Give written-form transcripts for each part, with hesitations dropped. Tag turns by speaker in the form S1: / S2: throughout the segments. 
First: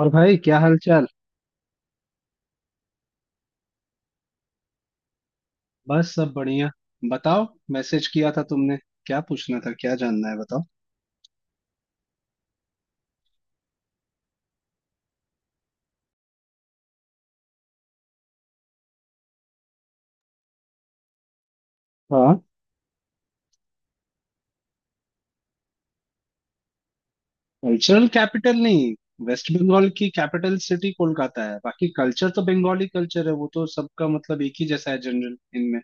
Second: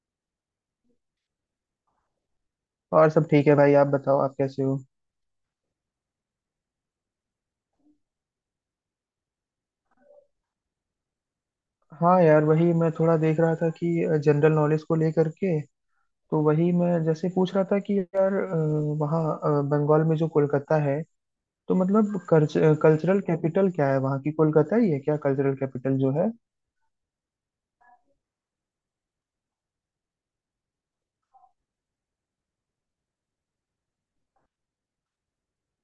S1: और भाई, क्या हाल चाल।
S2: और सब ठीक है भाई, आप बताओ आप कैसे हो।
S1: बस सब बढ़िया। बताओ, मैसेज किया था तुमने? क्या पूछना था, क्या जानना है, बताओ।
S2: हाँ यार, वही मैं थोड़ा देख रहा था कि जनरल नॉलेज को लेकर के तो वही मैं जैसे पूछ रहा था कि यार वहाँ बंगाल में जो कोलकाता है तो मतलब
S1: हाँ,
S2: कल्चरल कैपिटल क्या है वहाँ की। कोलकाता ही है क्या कल्चरल कैपिटल जो है?
S1: कल्चरल कैपिटल नहीं। वेस्ट बंगाल की कैपिटल सिटी कोलकाता है, बाकी कल्चर तो बंगाली कल्चर है, वो तो सबका मतलब एक ही जैसा है जनरल इनमें।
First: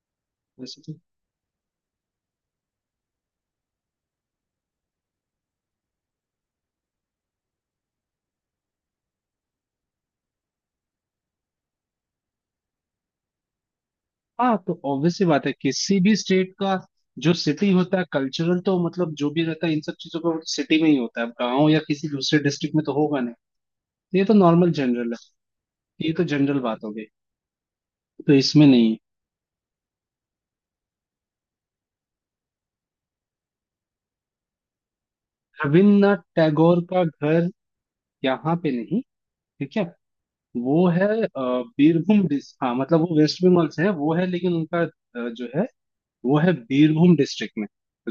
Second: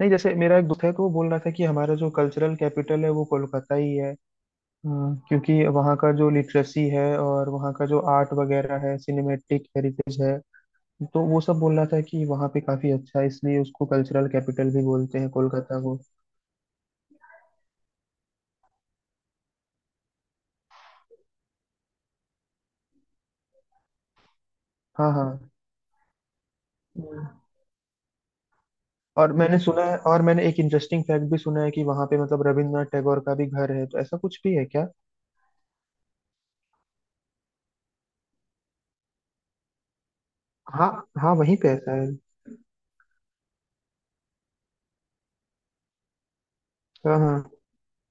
S2: नहीं, जैसे मेरा एक
S1: वैसे
S2: दोस्त है
S1: तो,
S2: तो वो बोल रहा था कि हमारा जो कल्चरल कैपिटल है वो कोलकाता ही है। हाँ, क्योंकि वहाँ का जो लिटरेसी है और वहाँ का जो आर्ट वगैरह है, सिनेमेटिक हेरिटेज है, तो वो सब बोल रहा था कि वहाँ पे काफी अच्छा है, इसलिए उसको कल्चरल
S1: हाँ
S2: कैपिटल
S1: तो
S2: भी
S1: ऑब्वियस
S2: बोलते
S1: सी
S2: हैं
S1: बात है
S2: कोलकाता को।
S1: किसी भी स्टेट का। जो सिटी होता है कल्चरल तो मतलब जो भी रहता है इन सब चीजों का सिटी में ही होता है। अब गाँव या किसी दूसरे डिस्ट्रिक्ट में तो होगा नहीं। तो ये तो नॉर्मल
S2: हाँ
S1: जनरल
S2: हाँ।
S1: है। ये तो जनरल बात हो गई।
S2: हम्म।
S1: तो इसमें नहीं है।
S2: और मैंने सुना है, और मैंने एक इंटरेस्टिंग फैक्ट भी सुना है कि वहाँ पे मतलब रविंद्रनाथ टैगोर का भी घर है, तो ऐसा कुछ भी है क्या?
S1: रविन्द्रनाथ टैगोर का घर यहाँ पे नहीं, ठीक है। वो
S2: हाँ
S1: है
S2: हाँ, वहीं पे है शायद।
S1: बीरभूम डिस, हाँ, मतलब वो वेस्ट बंगाल से है, वो है, लेकिन उनका जो है, वो है बीरभूम
S2: हाँ हाँ।
S1: डिस्ट्रिक्ट में।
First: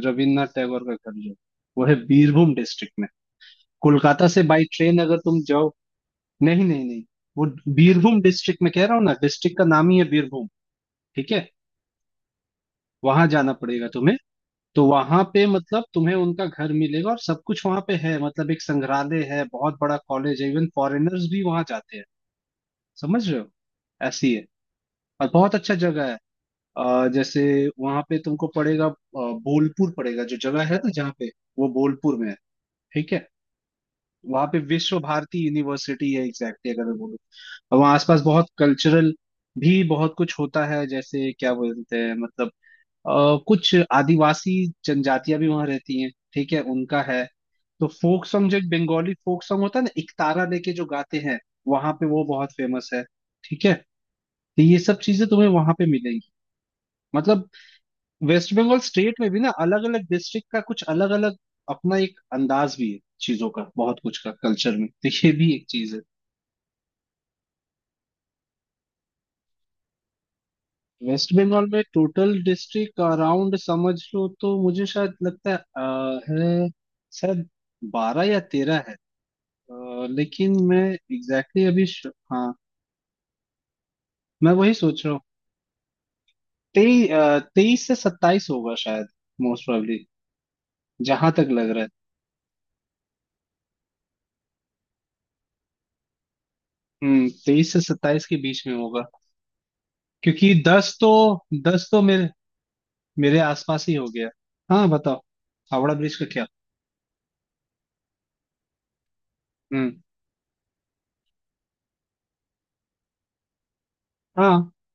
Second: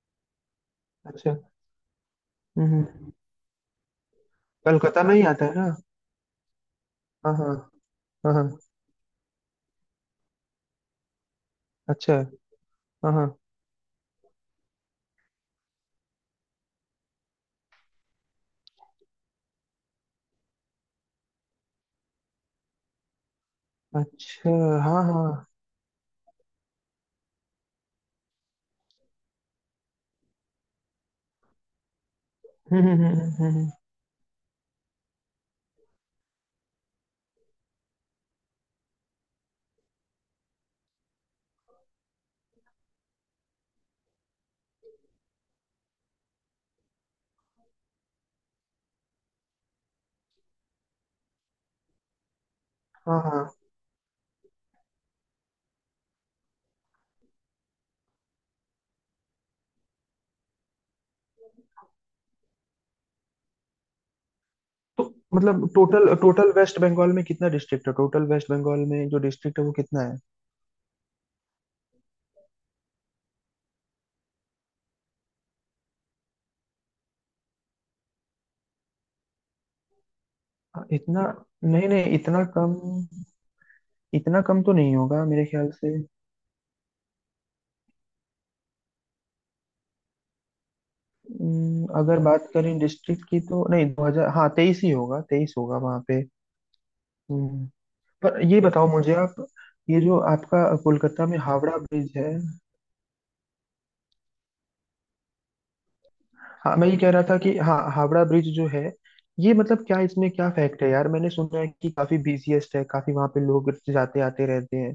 S1: रविन्द्रनाथ टैगोर का घर जो है,
S2: अच्छा।
S1: वो है बीरभूम
S2: हम्म
S1: डिस्ट्रिक्ट में।
S2: हम्म।
S1: कोलकाता से बाई ट्रेन
S2: कलकत्ता में
S1: अगर
S2: ही
S1: तुम
S2: आता है ना?
S1: जाओ। नहीं, नहीं, नहीं,
S2: हाँ
S1: वो
S2: हाँ
S1: बीरभूम
S2: हाँ हाँ।
S1: डिस्ट्रिक्ट में कह रहा हूँ ना, डिस्ट्रिक्ट का नाम ही है बीरभूम, ठीक है।
S2: अच्छा। हाँ हाँ।
S1: वहां जाना पड़ेगा तुम्हें। तो वहां पे मतलब तुम्हें उनका घर मिलेगा और सब कुछ वहां पे है, मतलब एक संग्रहालय है, बहुत बड़ा कॉलेज है, इवन फॉरेनर्स भी वहां जाते हैं, समझ रहे हो। ऐसी है।
S2: अच्छा। हाँ
S1: और
S2: हाँ।
S1: बहुत अच्छा जगह है। जैसे वहां पे तुमको पड़ेगा बोलपुर पड़ेगा, जो जगह है ना, जहाँ पे वो बोलपुर में है।
S2: हम्म हम्म
S1: ठीक
S2: हम्म
S1: है।
S2: हम्म हम्म, हम्म।
S1: वहां पे विश्व भारती यूनिवर्सिटी है एग्जैक्टली अगर मैं बोलूँ। और वहाँ आसपास बहुत कल्चरल भी बहुत कुछ होता है, जैसे क्या बोलते हैं मतलब कुछ आदिवासी जनजातियां भी वहां रहती हैं, ठीक है, उनका है। तो फोक सॉन्ग, जो एक बंगाली फोक सॉन्ग होता है ना, इकतारा लेके जो गाते हैं, वहां पे वो बहुत फेमस है।
S2: हाँ हाँ।
S1: ठीक है। तो ये सब चीजें तुम्हें वहां पे मिलेंगी। मतलब वेस्ट बंगाल स्टेट में भी ना अलग अलग डिस्ट्रिक्ट का कुछ अलग अलग अपना एक अंदाज भी है चीजों का, बहुत कुछ का कल्चर में,
S2: तो
S1: तो ये भी एक
S2: मतलब
S1: चीज है।
S2: टोटल टोटल वेस्ट बंगाल में कितना डिस्ट्रिक्ट है? टोटल वेस्ट बंगाल में जो डिस्ट्रिक्ट है वो कितना है?
S1: वेस्ट बंगाल में टोटल डिस्ट्रिक्ट, अराउंड समझ लो, तो मुझे शायद लगता है, है शायद 12 या 13 है। लेकिन मैं
S2: हाँ,
S1: एग्जैक्टली
S2: इतना?
S1: exactly अभी
S2: नहीं नहीं, इतना
S1: हाँ,
S2: कम, इतना
S1: मैं
S2: कम
S1: वही
S2: तो नहीं
S1: सोच रहा हूँ।
S2: होगा मेरे ख्याल से।
S1: तेई तेईस से 27 होगा शायद, मोस्ट प्रोबेबली, जहां तक लग रहा है।
S2: अगर बात करें डिस्ट्रिक्ट की तो नहीं, दो हजार, हाँ 23 ही होगा, 23 होगा वहाँ पे।
S1: हम्म,
S2: हम्म,
S1: 23 से सत्ताईस के
S2: पर ये
S1: बीच में
S2: बताओ
S1: होगा।
S2: मुझे आप, ये जो
S1: क्योंकि
S2: आपका
S1: दस तो
S2: कोलकाता में हावड़ा
S1: दस तो
S2: ब्रिज
S1: मेरे
S2: है,
S1: मेरे आसपास ही हो गया। हाँ, बताओ, हावड़ा ब्रिज का क्या।
S2: हाँ मैं ये कह रहा था कि हाँ, हावड़ा ब्रिज जो है, ये मतलब
S1: हम्म।
S2: क्या इसमें क्या फैक्ट है यार? मैंने सुना है कि काफी बिजीएस्ट है, काफी वहाँ पे लोग जाते आते
S1: हाँ,
S2: रहते हैं।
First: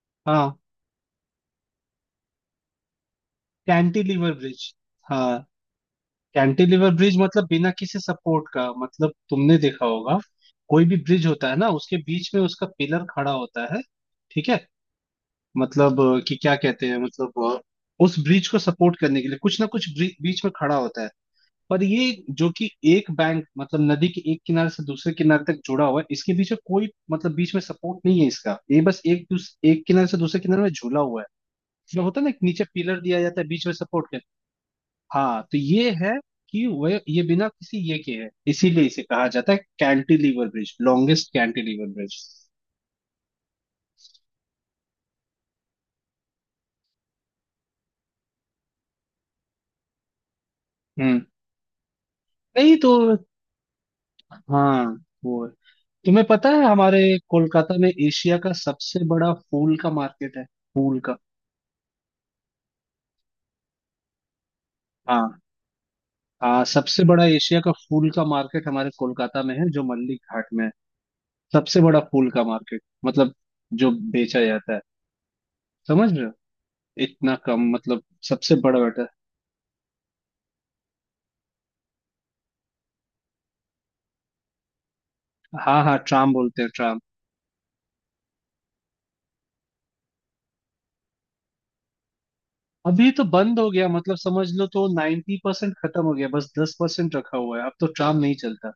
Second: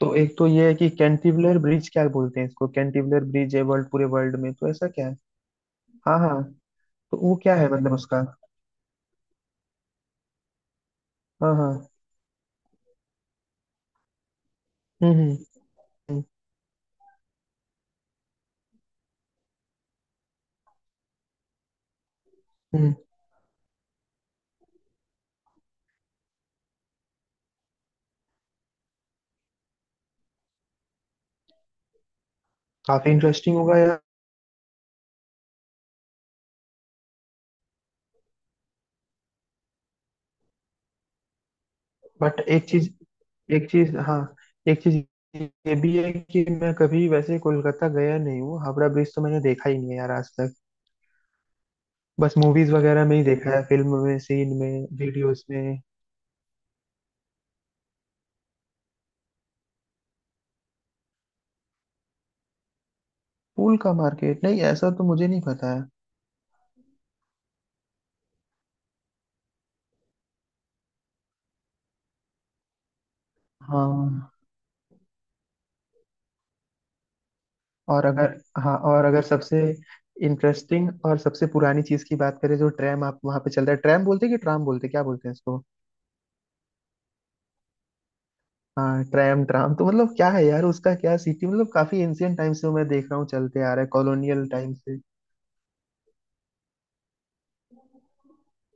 S2: तो एक तो
S1: हाँ,
S2: ये है कि कैंटिवुलर ब्रिज क्या बोलते हैं इसको, कैंटिवुलर ब्रिज है वर्ल्ड, पूरे
S1: कैंटिलीवर
S2: वर्ल्ड में,
S1: ब्रिज।
S2: तो ऐसा क्या?
S1: हाँ,
S2: हाँ हाँ।
S1: कैंटिलीवर ब्रिज
S2: तो वो
S1: मतलब
S2: क्या
S1: बिना
S2: है मतलब
S1: किसी
S2: उसका?
S1: सपोर्ट का, मतलब तुमने देखा होगा। कोई भी ब्रिज होता
S2: हाँ
S1: है ना,
S2: हाँ।
S1: उसके बीच में उसका पिलर खड़ा होता है, ठीक है।
S2: हम्म हम्म
S1: मतलब
S2: हम्म
S1: कि क्या कहते हैं, मतलब उस ब्रिज को सपोर्ट करने के लिए कुछ ना कुछ बीच में खड़ा होता है। पर ये, जो कि
S2: हम्म।
S1: एक बैंक, मतलब नदी के एक किनारे से दूसरे किनारे तक जुड़ा हुआ है, इसके बीच में कोई मतलब बीच में सपोर्ट नहीं है इसका, ये बस एक एक किनारे से दूसरे किनारे में झूला हुआ है। जो होता है ना कि नीचे पिलर
S2: काफी
S1: दिया जाता है
S2: इंटरेस्टिंग
S1: बीच में
S2: होगा यार।
S1: सपोर्ट के। हाँ, तो ये है कि वह ये बिना किसी ये के है, इसीलिए इसे कहा जाता है cantilever bridge, longest cantilever bridge.
S2: But एक चीज, एक चीज, हाँ, एक चीज ये भी है कि मैं कभी वैसे कोलकाता गया नहीं हूँ, हावड़ा ब्रिज तो मैंने देखा ही नहीं है यार आज तक।
S1: हम्म।
S2: बस मूवीज
S1: नहीं तो,
S2: वगैरह में ही देखा है, फिल्म में, सीन
S1: हाँ,
S2: में,
S1: वो
S2: वीडियोस
S1: है।
S2: में।
S1: तुम्हें पता है, हमारे कोलकाता में एशिया का सबसे बड़ा फूल का मार्केट है। फूल का।
S2: फूल का मार्केट? नहीं, ऐसा तो मुझे
S1: हाँ,
S2: नहीं पता है।
S1: हाँ, सबसे बड़ा एशिया का फूल का मार्केट हमारे कोलकाता में है, जो मल्लिक घाट में है। सबसे बड़ा फूल का मार्केट, मतलब जो
S2: हाँ
S1: बेचा जाता है, समझ रहे हो। इतना कम मतलब,
S2: और अगर,
S1: सबसे
S2: हाँ
S1: बड़ा
S2: और
S1: बेटा।
S2: अगर सबसे इंटरेस्टिंग और सबसे पुरानी चीज की बात करें, जो ट्रैम आप वहां पे चलता है, ट्रैम बोलते हैं कि ट्राम बोलते हैं, क्या बोलते हैं इसको?
S1: हाँ, हाँ, ट्राम बोलते हैं, ट्राम।
S2: हाँ ट्रैम, ट्राम तो मतलब क्या है यार उसका? क्या सिटी, मतलब काफी एंशियंट टाइम से मैं देख
S1: अभी
S2: रहा
S1: तो
S2: हूँ
S1: बंद
S2: चलते
S1: हो
S2: आ रहा
S1: गया,
S2: है,
S1: मतलब समझ
S2: कॉलोनियल
S1: लो,
S2: टाइम
S1: तो
S2: से।
S1: 90% खत्म हो गया, बस 10% रखा हुआ है, अब तो ट्राम नहीं चलता।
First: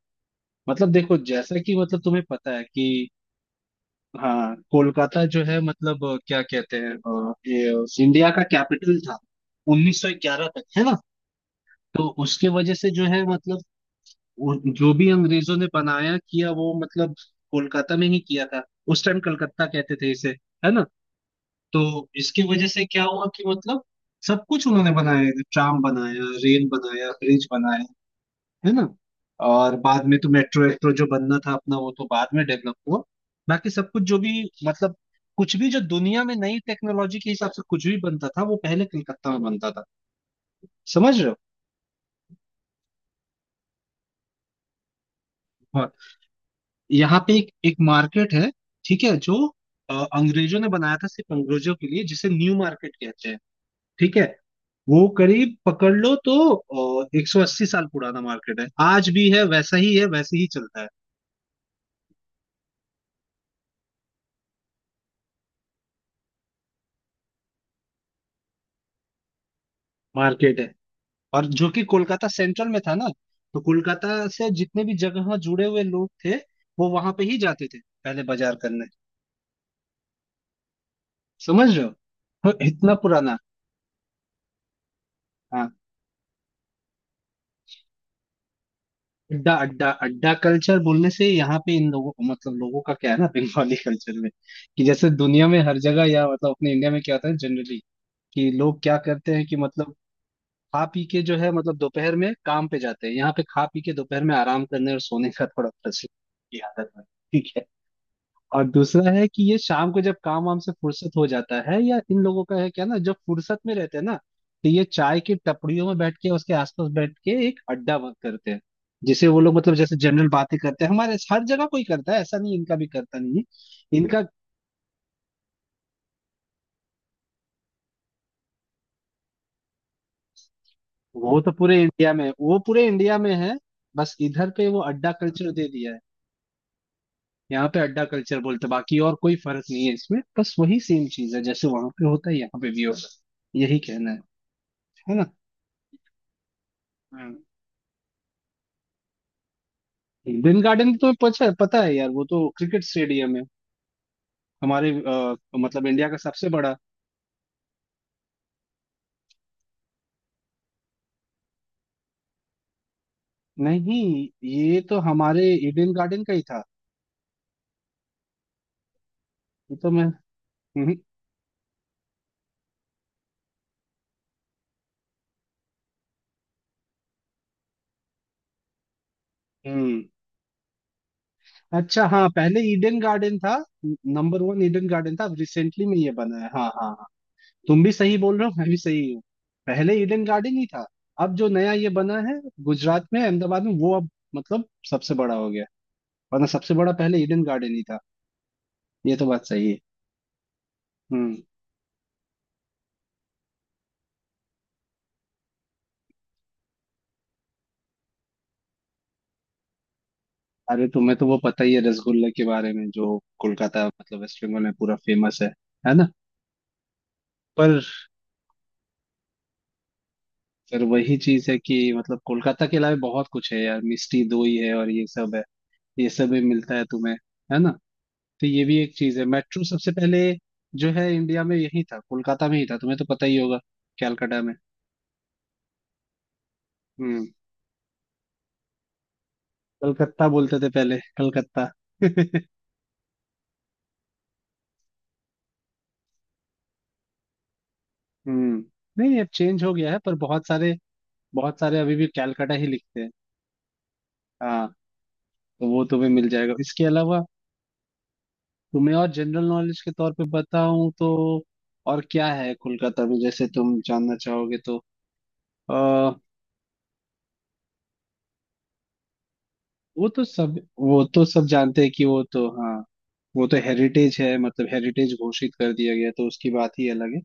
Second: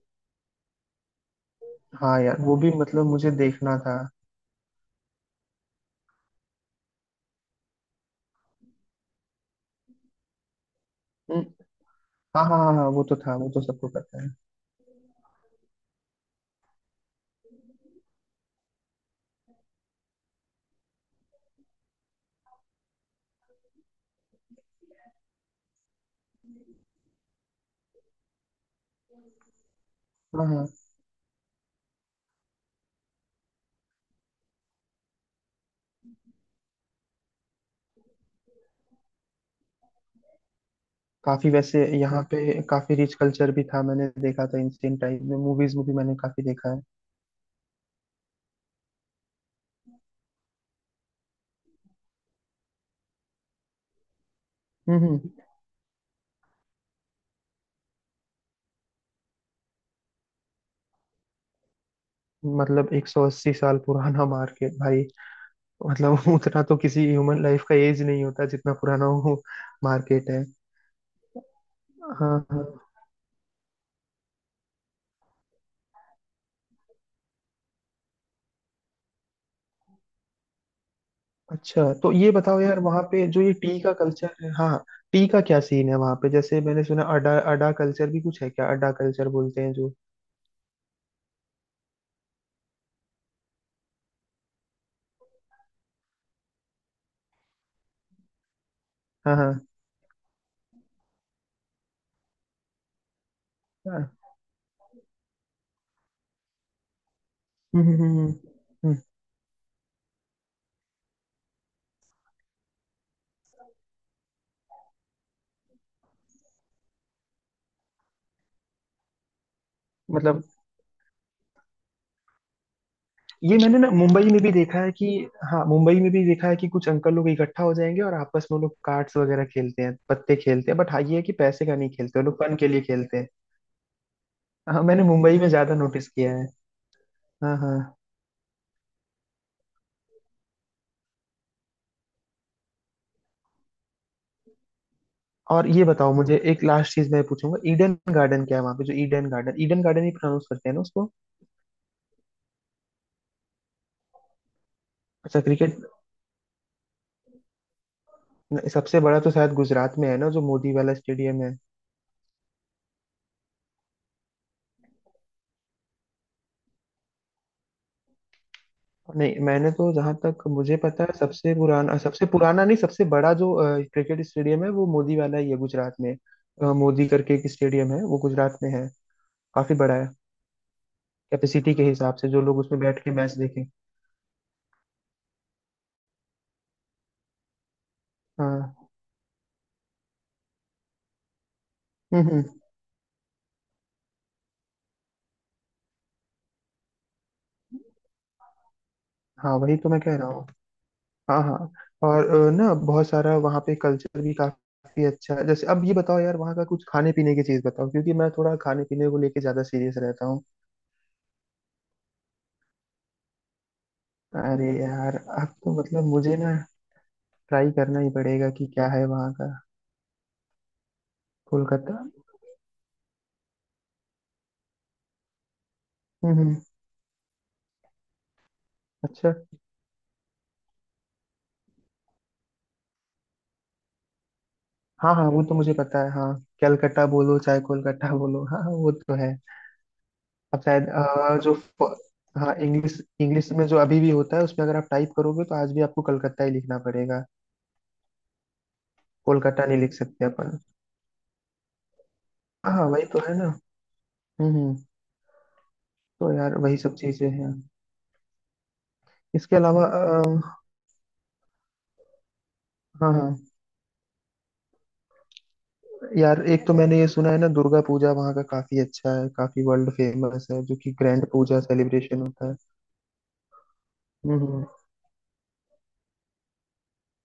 S1: मतलब देखो, जैसा कि मतलब
S2: हाँ
S1: तुम्हें
S2: यार, वो
S1: पता है
S2: भी
S1: कि,
S2: मतलब मुझे देखना था।
S1: हाँ, कोलकाता जो है मतलब क्या कहते हैं ये इंडिया का कैपिटल था 1911 तक, है ना।
S2: हम्म,
S1: तो
S2: हाँ
S1: उसके
S2: हाँ
S1: वजह
S2: हाँ हाँ,
S1: से
S2: वो
S1: जो
S2: तो
S1: है
S2: था, वो
S1: मतलब
S2: तो सबको पता है।
S1: जो भी अंग्रेजों ने बनाया किया, वो मतलब कोलकाता में ही किया था। उस टाइम कलकत्ता कहते थे इसे, है ना। तो इसकी वजह से क्या हुआ कि मतलब सब कुछ उन्होंने बनाया, ट्राम बनाया, रेल बनाया, ब्रिज बनाया, है ना। और बाद में तो
S2: हाँ
S1: मेट्रो
S2: हाँ।
S1: वेट्रो जो बनना था अपना, वो तो बाद में डेवलप हुआ। बाकी सब कुछ जो भी मतलब, कुछ भी जो दुनिया में नई टेक्नोलॉजी के हिसाब से कुछ भी बनता था, वो पहले कलकत्ता में बनता था, समझ रहे
S2: काफी वैसे यहाँ पे काफी रिच कल्चर भी था, मैंने देखा था एंशियंट टाइम में मूवीज
S1: हो।
S2: में
S1: और
S2: भी मैंने काफी देखा है।
S1: यहाँ पे एक एक मार्केट है, ठीक है, जो अंग्रेजों ने बनाया था सिर्फ अंग्रेजों के लिए, जिसे न्यू मार्केट कहते हैं, ठीक है।
S2: हम्म
S1: वो
S2: हम्म,
S1: करीब पकड़ लो तो 180 साल पुराना मार्केट है, आज भी है, वैसा ही है, वैसे ही चलता है।
S2: मतलब 180 साल पुराना मार्केट भाई! मतलब उतना तो किसी ह्यूमन लाइफ का एज नहीं होता जितना पुराना वो मार्केट है।
S1: मार्केट है, और जो कि कोलकाता
S2: हाँ हाँ।
S1: सेंट्रल में था ना, तो कोलकाता से जितने भी जगह जुड़े हुए लोग थे, वो वहां पे ही जाते थे पहले, बाजार करने, समझ
S2: अच्छा
S1: रहे
S2: तो ये
S1: हो
S2: बताओ यार,
S1: इतना
S2: वहाँ पे
S1: पुराना।
S2: जो ये टी का कल्चर है, हाँ, टी का क्या
S1: हाँ,
S2: सीन है वहाँ पे? जैसे मैंने सुना अडा, अडा कल्चर भी कुछ है क्या? अडा कल्चर
S1: अड्डा
S2: बोलते हैं
S1: अड्डा
S2: जो।
S1: अड्डा कल्चर बोलने से यहाँ पे इन लोगों मतलब लोगों का क्या है ना, बंगाली कल्चर में कि जैसे दुनिया में हर जगह या मतलब अपने इंडिया में क्या होता है जनरली, कि लोग क्या करते
S2: हाँ
S1: हैं कि
S2: हाँ
S1: मतलब खा पी के जो है मतलब दोपहर में काम पे जाते हैं, यहाँ पे खा पी के
S2: हाँ।
S1: दोपहर में आराम करने और सोने का थोड़ा प्रचलित की आदत है, ठीक है।
S2: हम्म हम्म हम्म हम्म।
S1: और
S2: हम्म,
S1: दूसरा है कि ये शाम को जब काम वाम से फुर्सत हो जाता है या इन लोगों का है क्या ना, जब फुर्सत में रहते हैं ना, तो ये चाय की टपड़ियों में बैठ के, उसके आसपास बैठ के, एक अड्डा बंद करते हैं, जिसे वो लोग मतलब जैसे जनरल
S2: मतलब
S1: बातें करते हैं हमारे हर जगह कोई करता है ऐसा नहीं, इनका भी करता नहीं है
S2: ये मैंने ना
S1: इनका।
S2: मुंबई में भी देखा है कि, हाँ, मुंबई में भी देखा है कि कुछ अंकल लोग इकट्ठा हो जाएंगे और आपस में वो लोग कार्ड्स वगैरह खेलते हैं, पत्ते खेलते हैं। बट हाँ, ये है कि
S1: वो तो
S2: पैसे
S1: पूरे
S2: का नहीं
S1: इंडिया
S2: खेलते,
S1: में
S2: वो
S1: है,
S2: लोग फन
S1: वो
S2: के लिए
S1: पूरे इंडिया
S2: खेलते हैं।
S1: में है। बस इधर पे वो
S2: हाँ, मैंने
S1: अड्डा
S2: मुंबई में
S1: कल्चर दे
S2: ज्यादा
S1: दिया है,
S2: नोटिस किया है। हाँ
S1: यहाँ
S2: हाँ।
S1: पे अड्डा कल्चर बोलते हैं, बाकी और कोई फर्क नहीं है इसमें, बस वही सेम चीज है जैसे वहां पे होता है यहाँ पे भी होता है, यही कहना है। है
S2: और ये बताओ मुझे, एक लास्ट चीज मैं
S1: ना।
S2: पूछूंगा, ईडन गार्डन क्या है वहां पे जो? ईडन गार्डन, ईडन गार्डन ही प्रोनाउंस
S1: ईडन
S2: करते हैं ना
S1: गार्डन
S2: उसको?
S1: तो पता पता है यार, वो तो क्रिकेट स्टेडियम है, हमारे
S2: अच्छा, क्रिकेट।
S1: मतलब इंडिया का सबसे बड़ा।
S2: सबसे बड़ा तो शायद गुजरात में है ना, जो मोदी वाला स्टेडियम है।
S1: नहीं, ये तो हमारे ईडन गार्डन का ही था।
S2: नहीं, मैंने
S1: ये तो
S2: तो
S1: मैं,
S2: जहां तक मुझे
S1: हम्म।
S2: पता है सबसे पुराना, सबसे पुराना नहीं, सबसे बड़ा जो क्रिकेट स्टेडियम है वो मोदी वाला ही है गुजरात में। मोदी करके एक स्टेडियम है, वो गुजरात में है, काफी बड़ा
S1: हम्म।
S2: है, कैपेसिटी के
S1: अच्छा,
S2: हिसाब से,
S1: हाँ,
S2: जो लोग
S1: पहले
S2: उसमें
S1: ईडन
S2: बैठ के
S1: गार्डन
S2: मैच
S1: था,
S2: देखें।
S1: नंबर वन ईडन गार्डन था। अब रिसेंटली में ये बना है। हाँ, हाँ, हाँ। तुम भी सही बोल रहे हो, मैं भी
S2: हाँ।
S1: सही हूँ। पहले ईडन गार्डन ही था। अब जो नया ये बना है
S2: हम्म।
S1: गुजरात में, अहमदाबाद में, वो अब मतलब सबसे बड़ा हो गया। वरना सबसे बड़ा पहले ईडन गार्डन ही था, ये तो बात
S2: हाँ,
S1: सही
S2: वही
S1: है।
S2: तो मैं कह रहा हूँ।
S1: हम्म।
S2: हाँ हाँ। और ना, बहुत सारा वहाँ पे कल्चर भी काफी अच्छा है। जैसे अब ये बताओ यार, वहाँ का कुछ खाने पीने की चीज बताओ, क्योंकि मैं थोड़ा खाने पीने को लेके ज्यादा सीरियस रहता हूँ।
S1: अरे, तुम्हें तो वो पता ही है रसगुल्ले के बारे में, जो कोलकाता मतलब वेस्ट बंगाल
S2: अरे
S1: में पूरा
S2: यार,
S1: फेमस है
S2: अब तो
S1: है
S2: मतलब
S1: ना।
S2: मुझे ना ट्राई
S1: पर
S2: करना ही पड़ेगा कि क्या है वहाँ का।
S1: फिर वही चीज है कि
S2: कोलकाता।
S1: मतलब कोलकाता के अलावा बहुत कुछ है यार, मिष्टी दोई है और ये सब है, ये सब भी
S2: हम्म।
S1: मिलता है तुम्हें, है ना। तो ये भी एक चीज है।
S2: अच्छा।
S1: मेट्रो सबसे पहले जो है इंडिया में यही था, कोलकाता में ही था, तुम्हें तो पता ही होगा, कैलकाटा में।
S2: हाँ हाँ, वो तो मुझे पता है हाँ। कलकत्ता
S1: हम्म।
S2: बोलो चाहे कोलकाता बोलो, हाँ हाँ, वो तो है।
S1: कलकत्ता बोलते
S2: अब
S1: थे
S2: शायद
S1: पहले, कलकत्ता
S2: हाँ इंग्लिश, इंग्लिश में जो अभी भी होता है उसमें अगर आप टाइप करोगे तो आज भी आपको कलकत्ता ही लिखना पड़ेगा,
S1: हम्म। नहीं, अब चेंज
S2: कोलकाता
S1: हो
S2: नहीं
S1: गया
S2: लिख
S1: है पर
S2: सकते
S1: बहुत
S2: अपन।
S1: सारे बहुत सारे अभी भी कैलकाटा ही
S2: हाँ
S1: लिखते
S2: वही
S1: हैं।
S2: तो है ना। हम्म
S1: हाँ,
S2: हम्म,
S1: तो वो तुम्हें मिल
S2: तो
S1: जाएगा।
S2: यार वही
S1: इसके
S2: सब
S1: अलावा
S2: चीजें हैं।
S1: तुम्हें और जनरल
S2: इसके
S1: नॉलेज
S2: अलावा
S1: के तौर पे बताऊं तो और क्या है कोलकाता
S2: हाँ
S1: में
S2: हाँ।
S1: जैसे तुम जानना चाहोगे तो, आ,
S2: यार एक तो मैंने ये सुना है ना, दुर्गा पूजा वहाँ का काफी अच्छा है, काफी वर्ल्ड
S1: वो तो
S2: फेमस
S1: सब,
S2: है, जो कि ग्रैंड पूजा
S1: जानते हैं कि,
S2: सेलिब्रेशन
S1: वो तो,
S2: होता है।
S1: हाँ, वो तो हेरिटेज है,
S2: हम्म हम्म
S1: मतलब हेरिटेज घोषित कर दिया गया, तो उसकी बात ही अलग है।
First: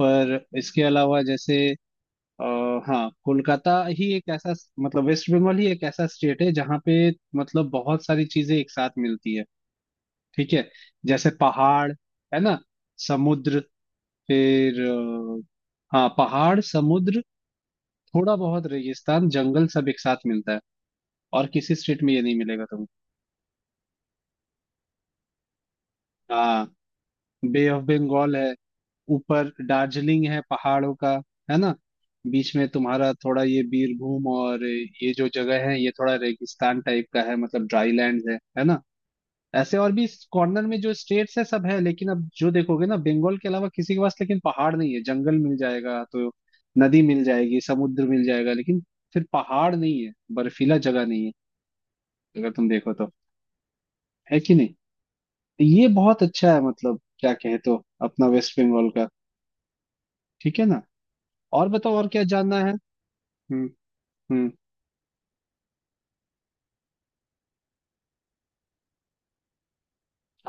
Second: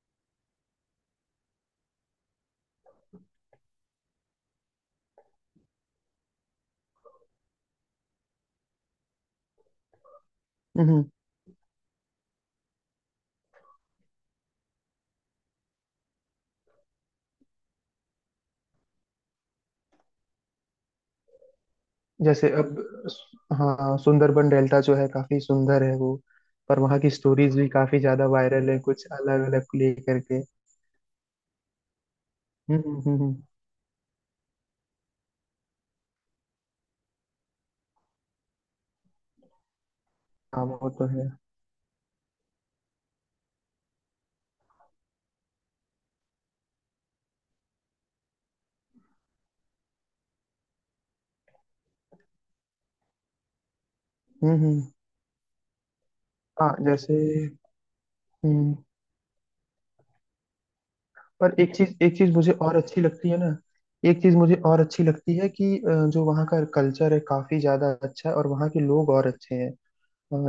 S1: पर इसके अलावा जैसे आ, हाँ, कोलकाता ही एक ऐसा, मतलब वेस्ट बंगाल ही एक ऐसा स्टेट है जहाँ पे मतलब बहुत सारी चीजें एक साथ मिलती है, ठीक है।
S2: हम्म,
S1: जैसे पहाड़, है ना, समुद्र, फिर हाँ, पहाड़, समुद्र, थोड़ा बहुत रेगिस्तान, जंगल, सब एक साथ मिलता है, और किसी स्टेट में ये नहीं
S2: जैसे
S1: मिलेगा
S2: अब
S1: तुम्हें।
S2: हाँ, सुंदरबन डेल्टा जो है काफी सुंदर है वो।
S1: हाँ,
S2: पर वहाँ की स्टोरीज भी
S1: बे ऑफ
S2: काफी ज्यादा
S1: बंगाल है,
S2: वायरल है, कुछ अलग
S1: ऊपर
S2: अलग लेकर
S1: दार्जिलिंग है
S2: के।
S1: पहाड़ों का, है ना। बीच में
S2: हम्म हम्म
S1: तुम्हारा
S2: हम्म,
S1: थोड़ा ये बीरभूम और ये जो जगह है, ये थोड़ा रेगिस्तान टाइप का है, मतलब ड्राई लैंड है ना। ऐसे और भी
S2: हाँ
S1: कॉर्नर में
S2: वो
S1: जो
S2: तो है।
S1: स्टेट्स है सब है, लेकिन अब जो देखोगे ना, बंगाल के अलावा किसी के पास लेकिन पहाड़ नहीं है, जंगल मिल जाएगा तो नदी मिल जाएगी, समुद्र मिल जाएगा लेकिन फिर पहाड़ नहीं है, बर्फीला जगह नहीं है, अगर तुम देखो तो, है कि
S2: हम्म
S1: नहीं।
S2: हम्म,
S1: तो ये बहुत अच्छा है,
S2: हाँ
S1: मतलब
S2: जैसे,
S1: क्या कहे तो अपना वेस्ट
S2: हम्म।
S1: बंगाल का, ठीक है ना।
S2: पर
S1: और
S2: एक
S1: बताओ,
S2: चीज,
S1: और
S2: एक
S1: क्या
S2: चीज मुझे
S1: जानना है।
S2: और अच्छी लगती है ना,
S1: हम्म।
S2: एक चीज
S1: हम्म।
S2: मुझे और अच्छी लगती है कि जो वहाँ का कल्चर है काफी ज्यादा अच्छा है, और वहाँ के लोग और अच्छे हैं।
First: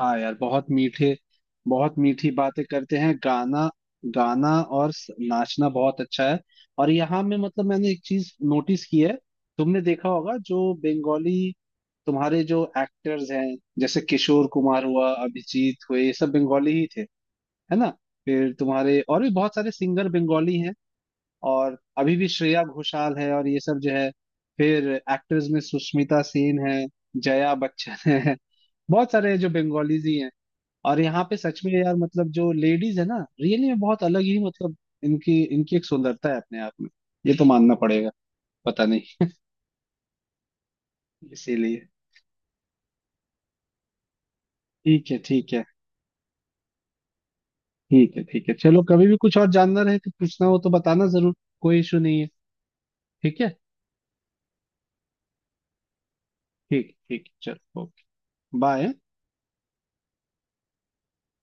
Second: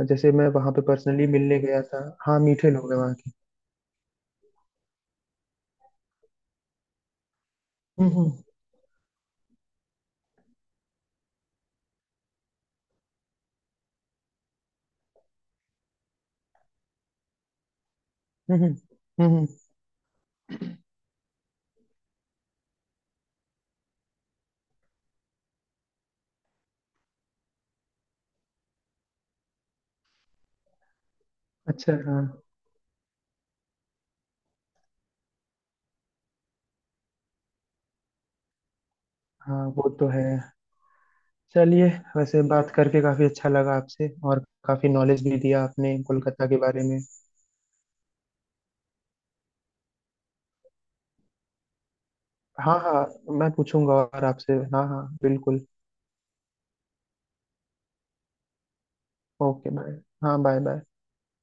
S2: जैसे
S1: यार,
S2: मैं
S1: बहुत
S2: वहाँ पे
S1: मीठे,
S2: पर्सनली मिलने गया
S1: बहुत
S2: था।
S1: मीठी
S2: हाँ,
S1: बातें
S2: मीठे लोग
S1: करते
S2: हैं
S1: हैं।
S2: वहाँ के।
S1: गाना, गाना और नाचना बहुत अच्छा है। और यहाँ में मतलब मैंने एक
S2: हम्म
S1: चीज
S2: हम्म
S1: नोटिस की है, तुमने देखा होगा, जो बंगाली, तुम्हारे जो एक्टर्स हैं जैसे किशोर कुमार हुआ, अभिजीत हुए, ये सब बंगाली ही थे, है ना। फिर
S2: हम्म हम्म
S1: तुम्हारे और भी
S2: हम्म, हम्म।
S1: बहुत सारे सिंगर बंगाली हैं। और अभी भी श्रेया घोषाल है और ये सब जो है। फिर एक्टर्स में सुष्मिता सेन है, जया बच्चन है, बहुत सारे जो बंगालीज ही हैं। और यहाँ पे सच में
S2: अच्छा,
S1: यार,
S2: हाँ
S1: मतलब जो लेडीज है ना, रियली में बहुत अलग ही, मतलब इनकी इनकी एक सुंदरता है अपने आप में, ये तो मानना पड़ेगा, पता नहीं,
S2: हाँ, वो तो है।
S1: इसीलिए।
S2: चलिए, वैसे बात करके काफी अच्छा लगा आपसे, और काफी
S1: ठीक है,
S2: नॉलेज भी
S1: ठीक है।
S2: दिया आपने कोलकाता के बारे में।
S1: ठीक है, ठीक है, चलो, कभी भी कुछ और जानना रहे तो पूछना हो तो बताना जरूर, कोई इशू नहीं है,
S2: हाँ हाँ।
S1: ठीक
S2: मैं
S1: है।
S2: पूछूंगा और आपसे, हाँ हाँ बिल्कुल।
S1: ठीक, ठीक, चलो, ओके, बाय।
S2: Okay, bye. हाँ, बाय बाय।